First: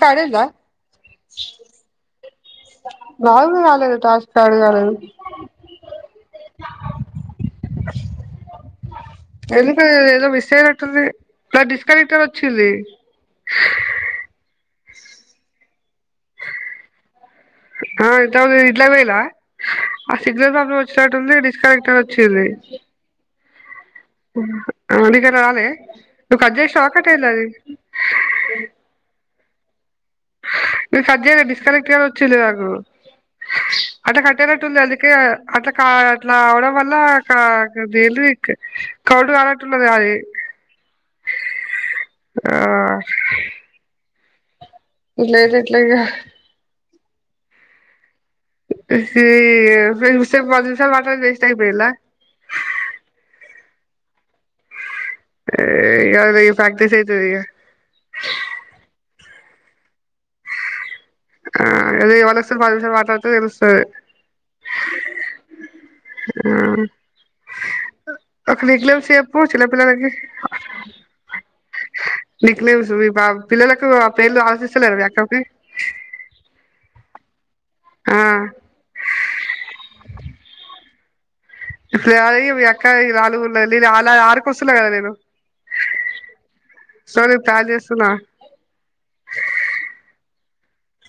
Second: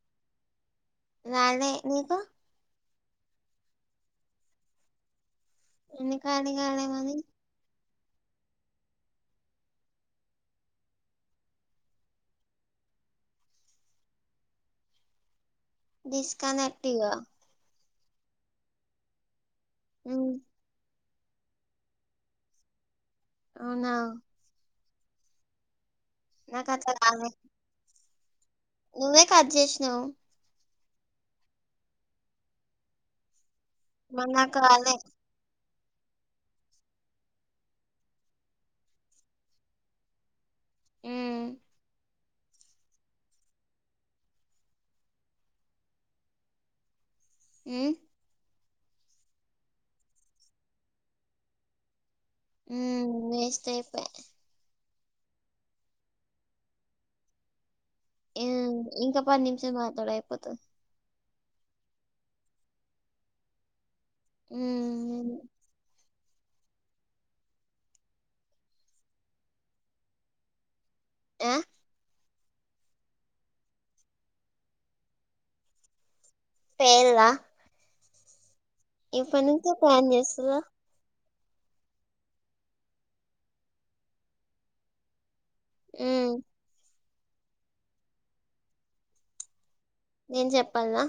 కాదర్వా రాలే నీకు రాలేదు టాస్క్ పాడురాలేదు ఎన్ని కాల్ కాలే నాది ఎందుక ఏదో మిస్ అయ్నటుంది డిస్కనెక్టర్ వచ్చింది డిస్కనెక్టివ ఆ ఇట్లపోయిరి ఇట్లాపోయిర్ర ఆ ఉమ్ signal problem was suddenly disconnect అని వచ్చింది అవునా మ్మ్ ఆ నీక్ రాలే నువ్ కట్ నాకు జేసినవా అట్లా కట్ అయిందా రాలే అది నువ్వే కట్ చేసినవ్ నేన్ కట్ చేయాలె డిస్కనెక్ట్ అని వచ్చింది నాకు అట్ల మరి నాకు కట్టైనటుంది రాలే అందుకే అట్ల కాల్ అట్లా అవడం వల్ల డెలీ కౌంట్ కానట్టునది అది ఉమ్ ఆ ఇట్లైతే ఎట్లీగా మ్ సి ఇంతసేపు పది నిమిషాలు మాట్లాడింది వేస్ట్ అయిపోయిందా ఉ వేస్ట్ఐపాయ్ అ అది ప్రాక్టీీస్ అయితది ఇగ ఉం ఇంకా పది నిమిషాలు మాట్లాడు అయిపోతది ఆ అదే ఇవాళ సుత పది నిమిషాలు మాట్లాడితే తెలుస్తది ఉమ్ ఆ ఒక నిక్నేమ్స్ చెప్పు చిన్న పిల్లలకి అ నిక్నేమ్స్ మీ బా పిల్లలకు ఆ పేర్లు ఆలోచిస్తలేరా మీ అక్కకి పేల్లా ఆ ఇప్పటి నుంచే ప్లాన్ చేస్తుర [unintelligible] హ్మ్ సరే కాల్ చేస్తున్న నేను చెప్పాల్నా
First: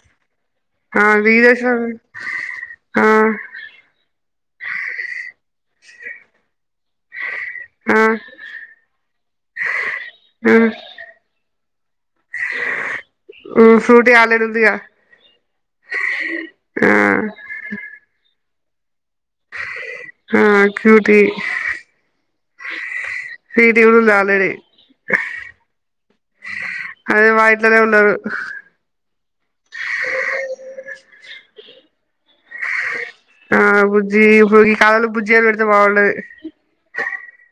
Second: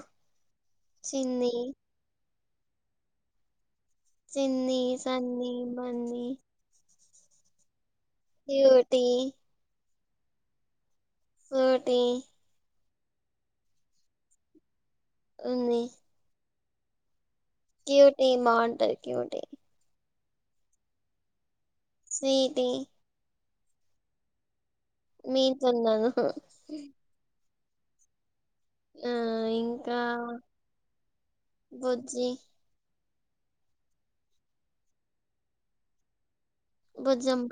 చిన్ని విడియో శాల్ ఆ చిన్ని సన్న బన్నీ ఆ ఇదోటి ఆ ఫ్రూటీ ఫ్రూటీ ఆల్రెడీ ఉందిగా ఉంది ఆ క్యూటీ మార్ట్ ఉంటది క్యూటీ ఆ క్యూటి స్వీటీ స్వీటీ కూడ ఉన్నది ఆల్రెడీ మీ ఇంట్లున్నారు ఇంట్లనే ఉన్నారు ఆ ఇం కా బుజ్జి ఆ బుజ్జి ఇ కాలంలో బుజ్జి అని పెడితే బాగుండది. బుజ్జమ్మ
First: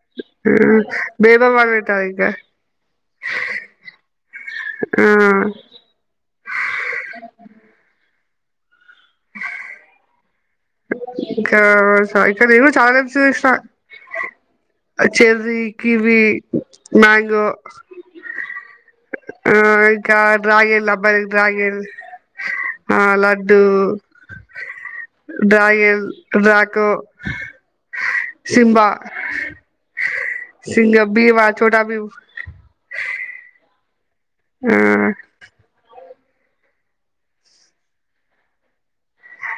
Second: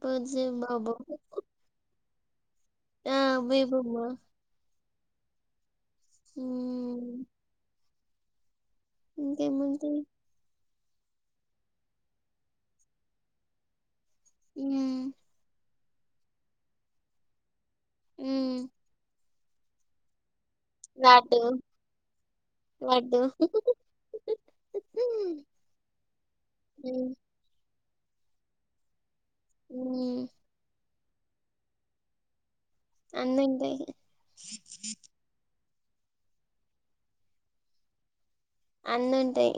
బుజ్జి ఆ బాబు బేబమ్ [unintelligible] ఆ బేబమ్మ హ్ హ్ [inaudible] ఇంకేముంది ఇకా ఇక నేను చాలా నే చూసిన హ్మ్ అచ్చేసి కివి మ్యాంగో ఉమ్ హా ఇ కార్ డ్రాగేన్ అబ్బాయి లడ్డు డ్రాగేన్ ఆ లడ్డు హ్మ్ డ్రాగన్ నాకు సింబా ఉమ్ భీం ఆ చోటా భీం అన్నుంటాయి. హా అన్నింటాయి.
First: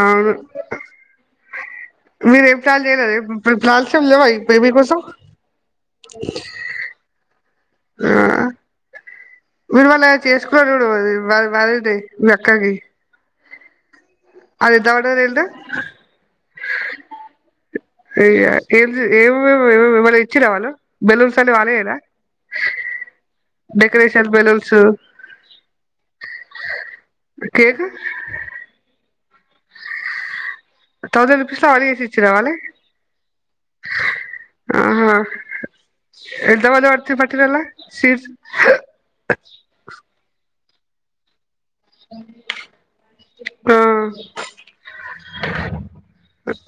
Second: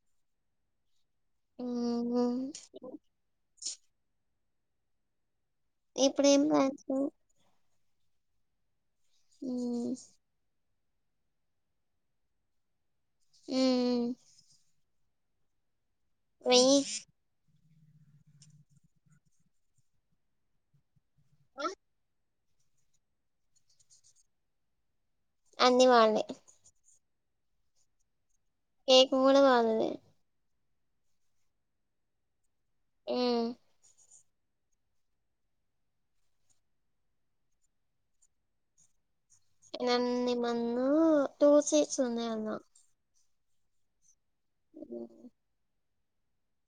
ఆవును. హ్మ్ మీరెం ప్లాన్ చేయలేద ప్లాన్స్ ఏం లేవ ఇప్ పేమీ కోసం ఇప్పుడు ఏం కాదు ఆ మీ అలా చేసుకో [unintelligible] మీ అక్కకి ఉమ్ అది ఎంత పడ్డది [unintelligible] వెయ్యి అయ్యా ఏం ఏం ఏం ఏమన్న ఇచ్చిరా వాళ్ళు బెలూన్స్ అన్ని వాళ్ళ యేన డెకరేషన్ బెలూన్స్ అన్ని వాళ్ళయి కేకు కెకు కూడా వాళ్లదే థౌజెడ్ రూపీస్ వాలే చేసిచిడ్రా అవ్వన్నీ ఉమ్ ఆహా ఎంత [unintelligible] పట్టిళ్లు సీట్స్ ఉంది మందో టూ సీట్స్ ఉన్నాయి అన్నా ఆ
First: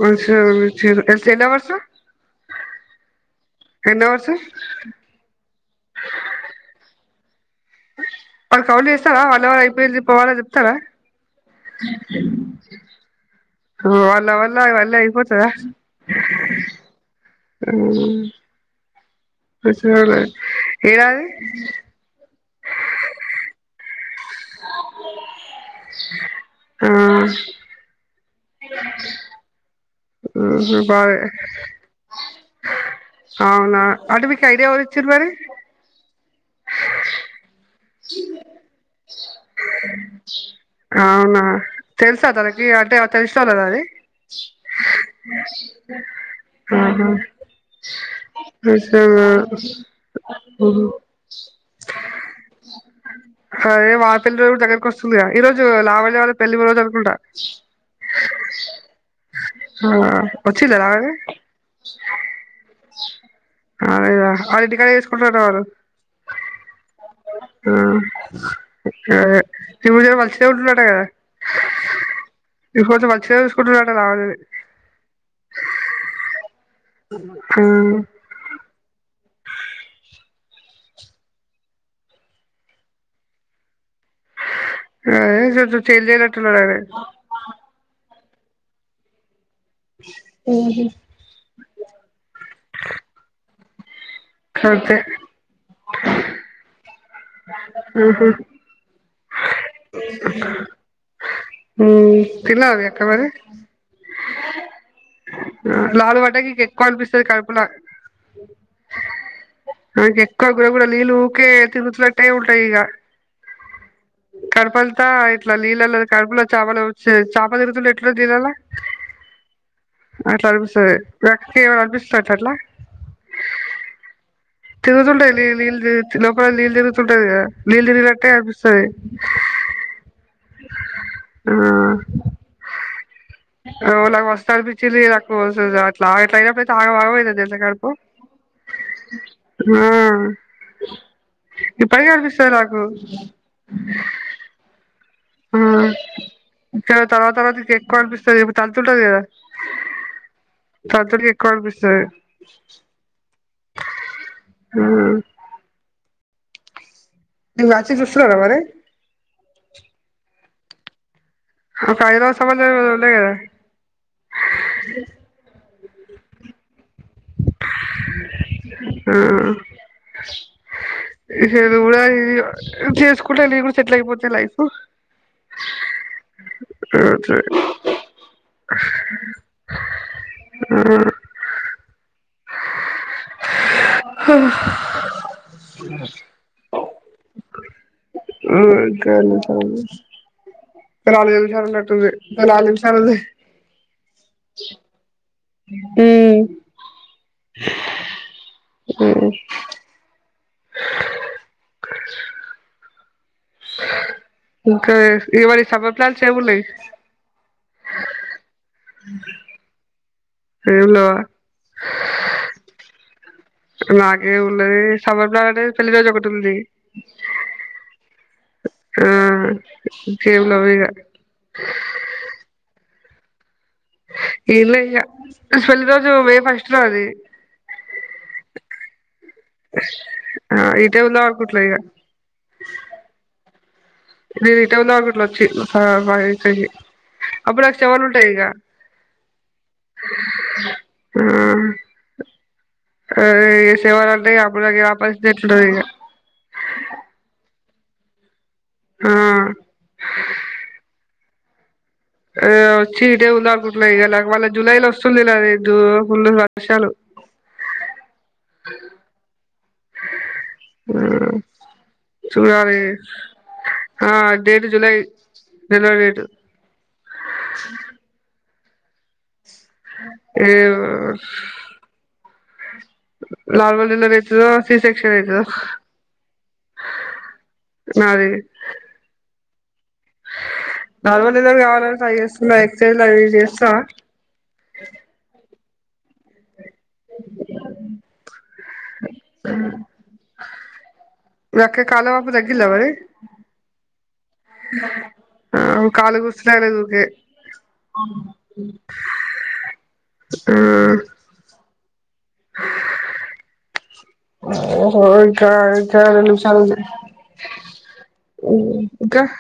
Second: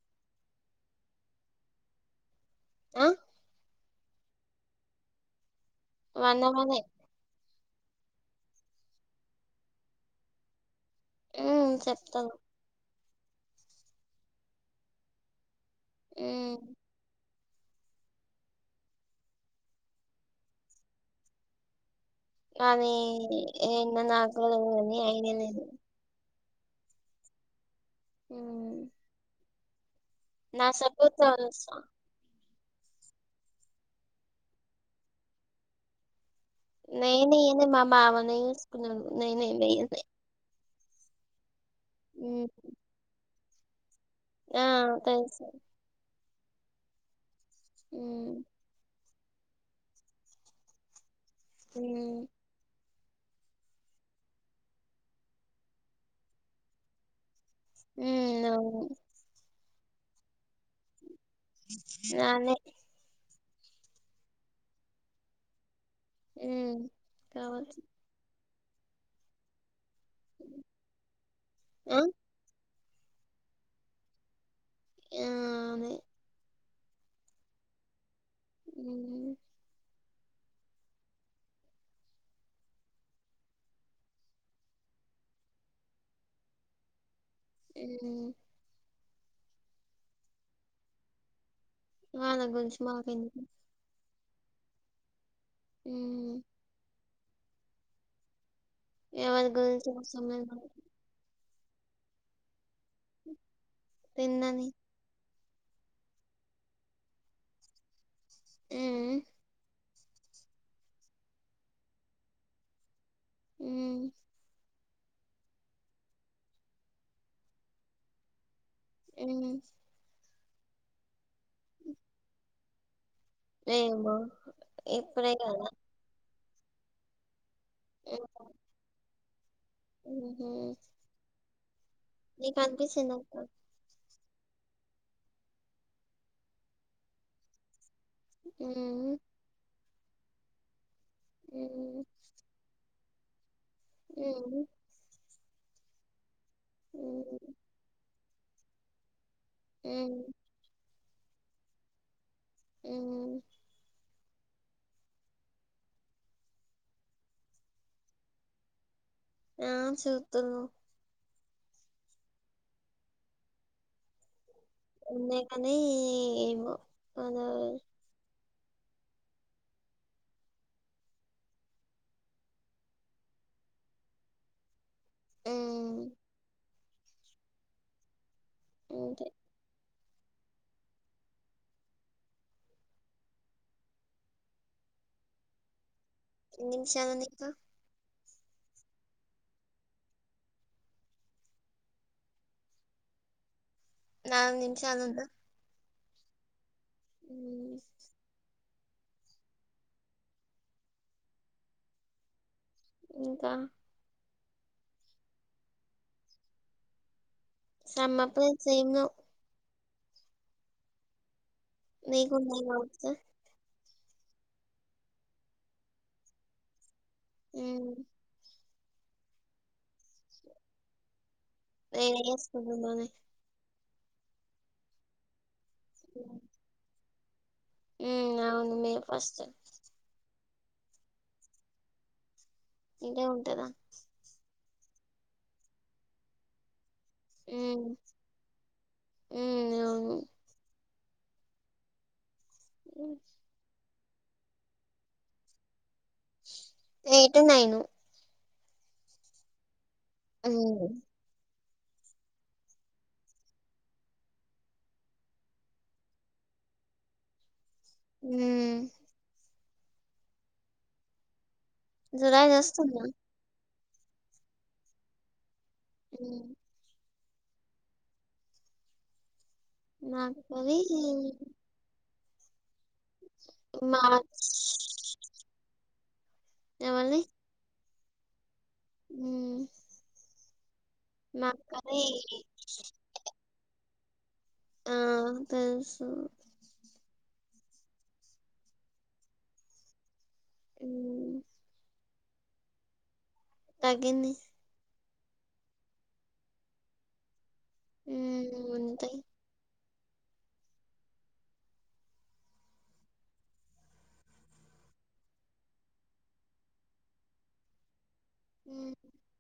ఎ చీర ఎన్నో వరుస ఆ ఎన్నో వరుస వన్నమనే వాళ్లు కాల్ చేస్తారా. హలో అయిపోయింది. పోవాలా అని చెప్తారా. ఉమ్ చెప్తారు. వాల్ల వల్ల ఇవన్నీ అయిపోతయి. ఏ టూర్ వచ్చారా ఎడది అన్ని ఎన్ని నా కద న అని అయిననదు ఉమ్ ఊ రోజు బాయ్ అవునా అడవికి ఐడియా ఎవరిచ్చిరు మరి నేనే మా మామనే చేసుకున్నా నేనే నేనే అవునా తెలుసా తనకి అంటే ఆ తైష్ చాలదా అంది ఆ తెలుస్ ఆహా చ్ అన ఉ ఉ అదే వాళ్ళ పెళ్లి రోజు కూడ దగ్గరకి వస్తుందిగా. ఈ రోజు లావణ్య వాళ్ల పెళ్ళి రోజు అనుకుంటా. ఉ అవును ఆ వచ్చింద రాత్రి ననేే అదేదా అరెటికాయ్ ఎసుకుంటర వారు ము కావలసి ఆ శివుడే వాళ్ళ శివుడు ఉండడు కదా ఆ నీకోసం మంచిగా చసుకుంట రాట వాళ్లు యామే ఉ హూ ఉ అ కొంచెం చేంజ్ అయినట్టున్నాడు కదా ఏ ఏది వాళ్ళ గురించి మాకెందుకు అయితే ఉ ఉహో ఎవరి గురించి అవసరం లేదు ఉమ్ తిన్నావా మీ అక్కమరి తిన్నది లాల పడ్డంక ఎక్కువ అనిపిస్తుది కడుపులా హ్మ్ ఇంకా ఎక్కువ గుడా గుడా నీళ్ళ ఊకే తిరుగుతు టే ఉటైగా ఉం కడుపు అంత ఇట్లా నీళ్ళలో కడపుల చపలు వచ్చి చేప తిగుతుండ ఎట్లా నీళ్లల్ల ఎన్నిని అట్లా అనిపిస్తుంది గట్టిగా అనిపిస్తది అట్లా రెయిన్బో ఇప్పుడే కదా నీళ్లు ఉంటదిగా నీళ్లు తిరిగినట్టే అనిపిస్తది [unintelligible] ఓ ఆ నీకు అనిపించిందా ఓ నాకు మస్తు అనిపించింది నాకు అట్లా అట్ల అయినప్పుడు ఆగమాగం అయింనా నాకు ఉమ్ ఆ ఇప్పటికిఅనిపిస్తది నాకు [unintelligible] ఒకే ఆ తర్వాత తర్వాతకి ఇంకా ఎక్కువ సరే ఇప్పుడు తంతుఉంటది కదా ఉమ్ తంతుంటే ఎక్కువ అనిపిస్తది [unintelligible] హ్మ్ అ నీకు మ్యాచెస్ చూస్తున్నారా మరి ఆ చూస్తున్నాం ఒక హైదరాబాద్ సంబంధం ఏదో ఉండేగదా ఉనిల్ నీ మ్ హలో ఉమ్ చేసుకుంటే నీకు కూడా సీట్లే అయిపోతది లైఫ్ హ్మ్ రోడ్ సైడ్ అంతే ఆ హ నిమిషానికా ఓ గంటా అయ్యి నలుగు నిమిషాలు ఉనాటు ఉనయ్ ఇంకా నిమిషాలు ఉనయ్ నాలుగు నిమిషాలు ఉందా ఉమ్ హ్మ్ [inaudible] ఉమ్ ఇంకా ఇంకా ఇవ్వాల సమ్మర్ ప్లాన్స్ ఏం ఉన్నాయి సమ్మప్పు సేమ్ ఎమ్కావు ఏమి లేవా నీకున్నాయి కావచ్చు నకేమ్ ఉనాధి సమర్ ప్లాన్ ఆంటే పెల్లి రోజు ఒకాటి ఉంధి చకతుంది ఎమి ఆ జవలవగా వెడ్డీ చెస్కుంటునానె ఎమ్ లే ఇగా పెళ్లి రోజు మే ఫస్ట్ లో అది ఉ అవును మే ఫస్ట్ ఆ ఈతే వెళ ఆర్కూట్లో ఇగా ఇంకే ఉంటార మీ ఇట ఉందకుట్లో వచ్చికి [unintelligible] అప్పుడు అ హ్మ్ చవాలు ఉంటాయి ఇక హ్మ్ అవును ఉమ్ ఆ తేవాలంటే అప్పుడు నా పరిస్థితి ఎట్లా ఉంటాది ఇక ఎయిట్ నైను ఉమ్ ఓ ఉ వచ్చి ఇదే ఉంద అకుట్లా ఇ వాళ్ళ జులైలో వస్తుంది లేద ఉులు వర్షాలు ఉమ్ ఆ జులై చూడాలి వస్తుందా ఆ డేటు జులై జులై డేటు హ్మ్ [unintelligible] ఏ మాకది మో నార్మల్ డెలివరీ అయితదో మార్చ్ సి సెక్షన్ అయితదో ఎవల్ది నాది ఊ నార్మల్ డెలివరీ కావాలని ట్రై చేస్తున్న ఎక్సైజ్ ల అవి చేస్తా ఆహా హ్మ్ [unintelligible] లకే కాలో ఇపుడు తగ్గిల మరి తగ్గింది ఆ కాలు గుస్తతది ఊకె అ [unintelligible] హ్మ్ ఉంటాయి ఆ ఓహో ఇంకా చాలా నిమిషాలు ఉంది హ్మ్ ఇంకా [unintelligible]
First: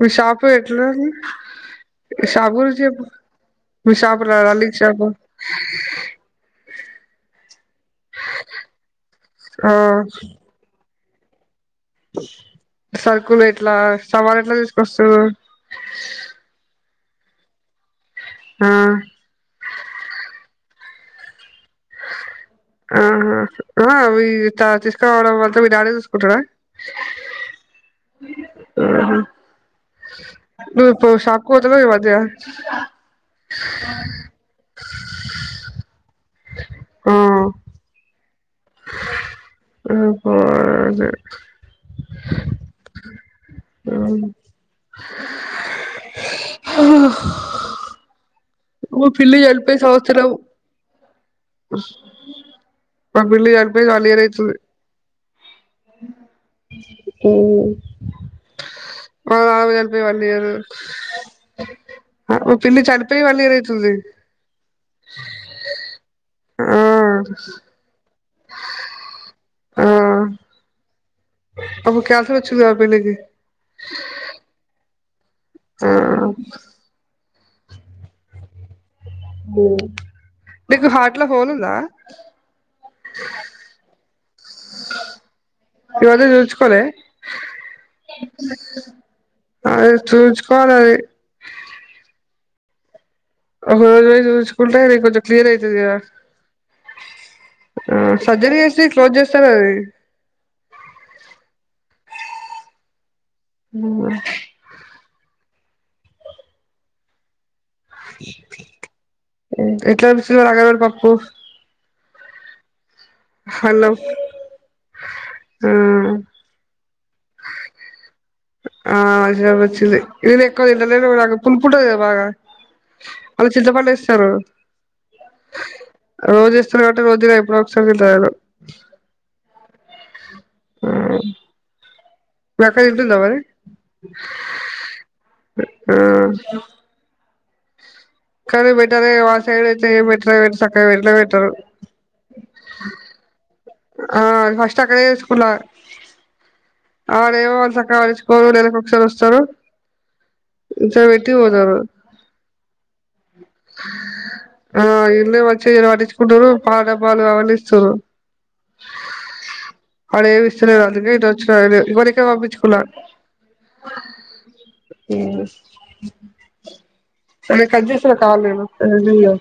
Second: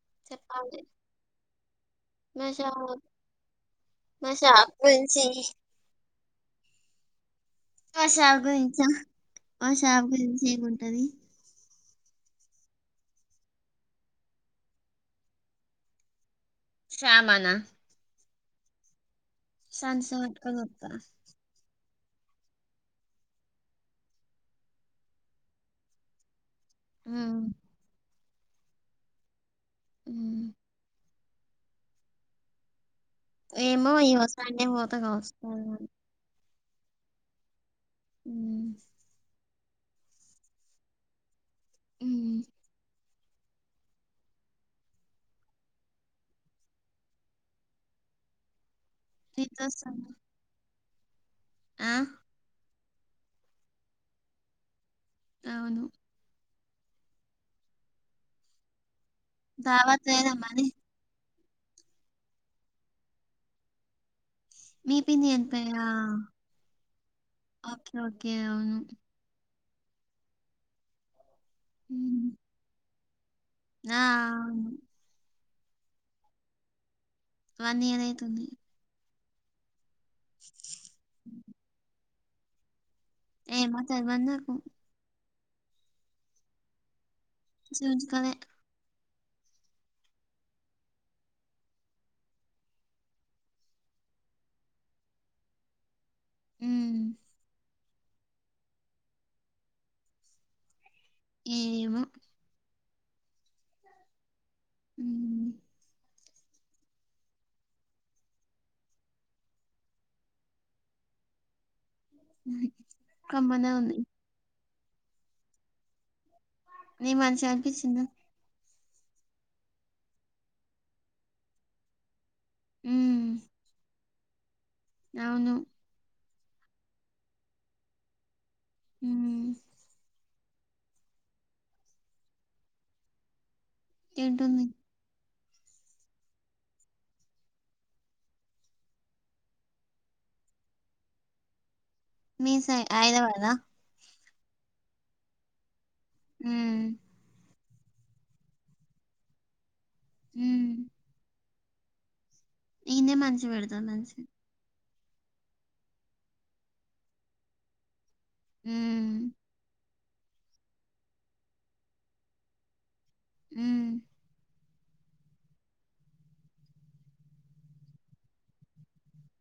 మీ షాపు చెప్పాలి ఎట్లుంది మీ మా షాపు గురించి షాప్ చెప్పు మీ షాపు మా రా షాప్ రాల్డింగ్ షాపు గురించి మా షాప్ గురించ మా ఆ షాపు గురించి ఏముంటది సరుకులు ఎట్లా సమాన్ ఎట్లా తీసుకొస్తారు శ్యామానా ఆ సన్చుతో వట్కనత్తరు ఆహా ఆ హ మీ త తీసుకురావడం అంత వల్ల మీ డాడీ చూసుకుంటడా ఉమ్ ఆహా ఉమ్. నువ్ ఇపు షాప్ పోతాలెవా ఈ మధ్య ఏమో ఈయ్యోసాన్న ఒతగావచ్చు ఏమో ఆ మ్మ్ పోజే మ్మ్ మ్మ్ హ ను పిల్లి చనిపోయి తీసుకొస్తాను సంవత్సరం ఆ మా పిల్లి చనిపోయి వన్ ఇయర్ అయితుంది అవును మ్మ్ మా ఆమె చనిపోయి దావత్ వన్ లేదా ఇయరు మరి ఆపు పిల్లి చనిపోయి వన్ ఇయర్ అయితుంది మీ పిల్లి ఎంకయ్య ఆ ఓకే ఓకే అవును ఆ అప్పుడు ఉమ్. క్యాన్సర్ వచ్చింది పిన్ని కి ఆ అవును ఆ వన్ ఇయర్ అయితుంది మ్మ్ నీకు హాట్లో హోల్ ఉందా ఏమో తెల్వదు నాకు ఈ రోజు చూపిచ్చుకోలే చూయించుకోలే అదే చూయించుకోవాలె అది ఒకరోజు పోయి చూయించుకుంటే అది కొంచం క్లియర్ అయితది గా హ్మ్ ఆ సర్జరీ చేసి క్లోజ్ చేస్తారు అది ఏమో మ్ ఆ ఉమ్ ఎట్లా అర్సున్నారు నా గదరా పప్పు కమ్మనే ఉంది ఆ నీ మంచిగా అనిపించిందా ఆ మంచిగా అనిపించింది ఇదాల ఎక్కువ తింటలేడు పులుపు ఉంటది గా బాగా. ఉమ్ అలా చింత పండు ఏశ్ సరూ అవును రోజు చేస్తున్నారు కాబట్టి రోజ్ తిన ఎప్పుడో ఒకసారి తింట నేను. హ్మ్ హ్ మీ అక్క తింటుందా మరి ఏంట్టుంది ఆ స్లో కానీ బెటర్ మా సైడ్ అయితే ఏం పెట్టరు చక్కగా ఎండలో పెట్టరు మీ సైడ్ హైదరాబాద్ ద ఆ ఫస్ట్ అక్కడే ఏసుకున్న హ్మ్. అ ఏవో సక కావలుచుకోవరు నెలకి ఒకసారి వస్తారు హ్మ్. చబెటి పోతా తరు ఈన్నే మంచి పెడతాం దంచి ఆ ఇల్ మచ్చగాలు పటించుకుంటారు పా డబ్బాలు అవని ఇస్తుర్రు ఉ అడేవిస్తలే అందుకే ఇటు వచ్చిన ఇవరిక పంపించుకున్నా ఉ ఆ కట్ చేస్తున్న కాలు నేను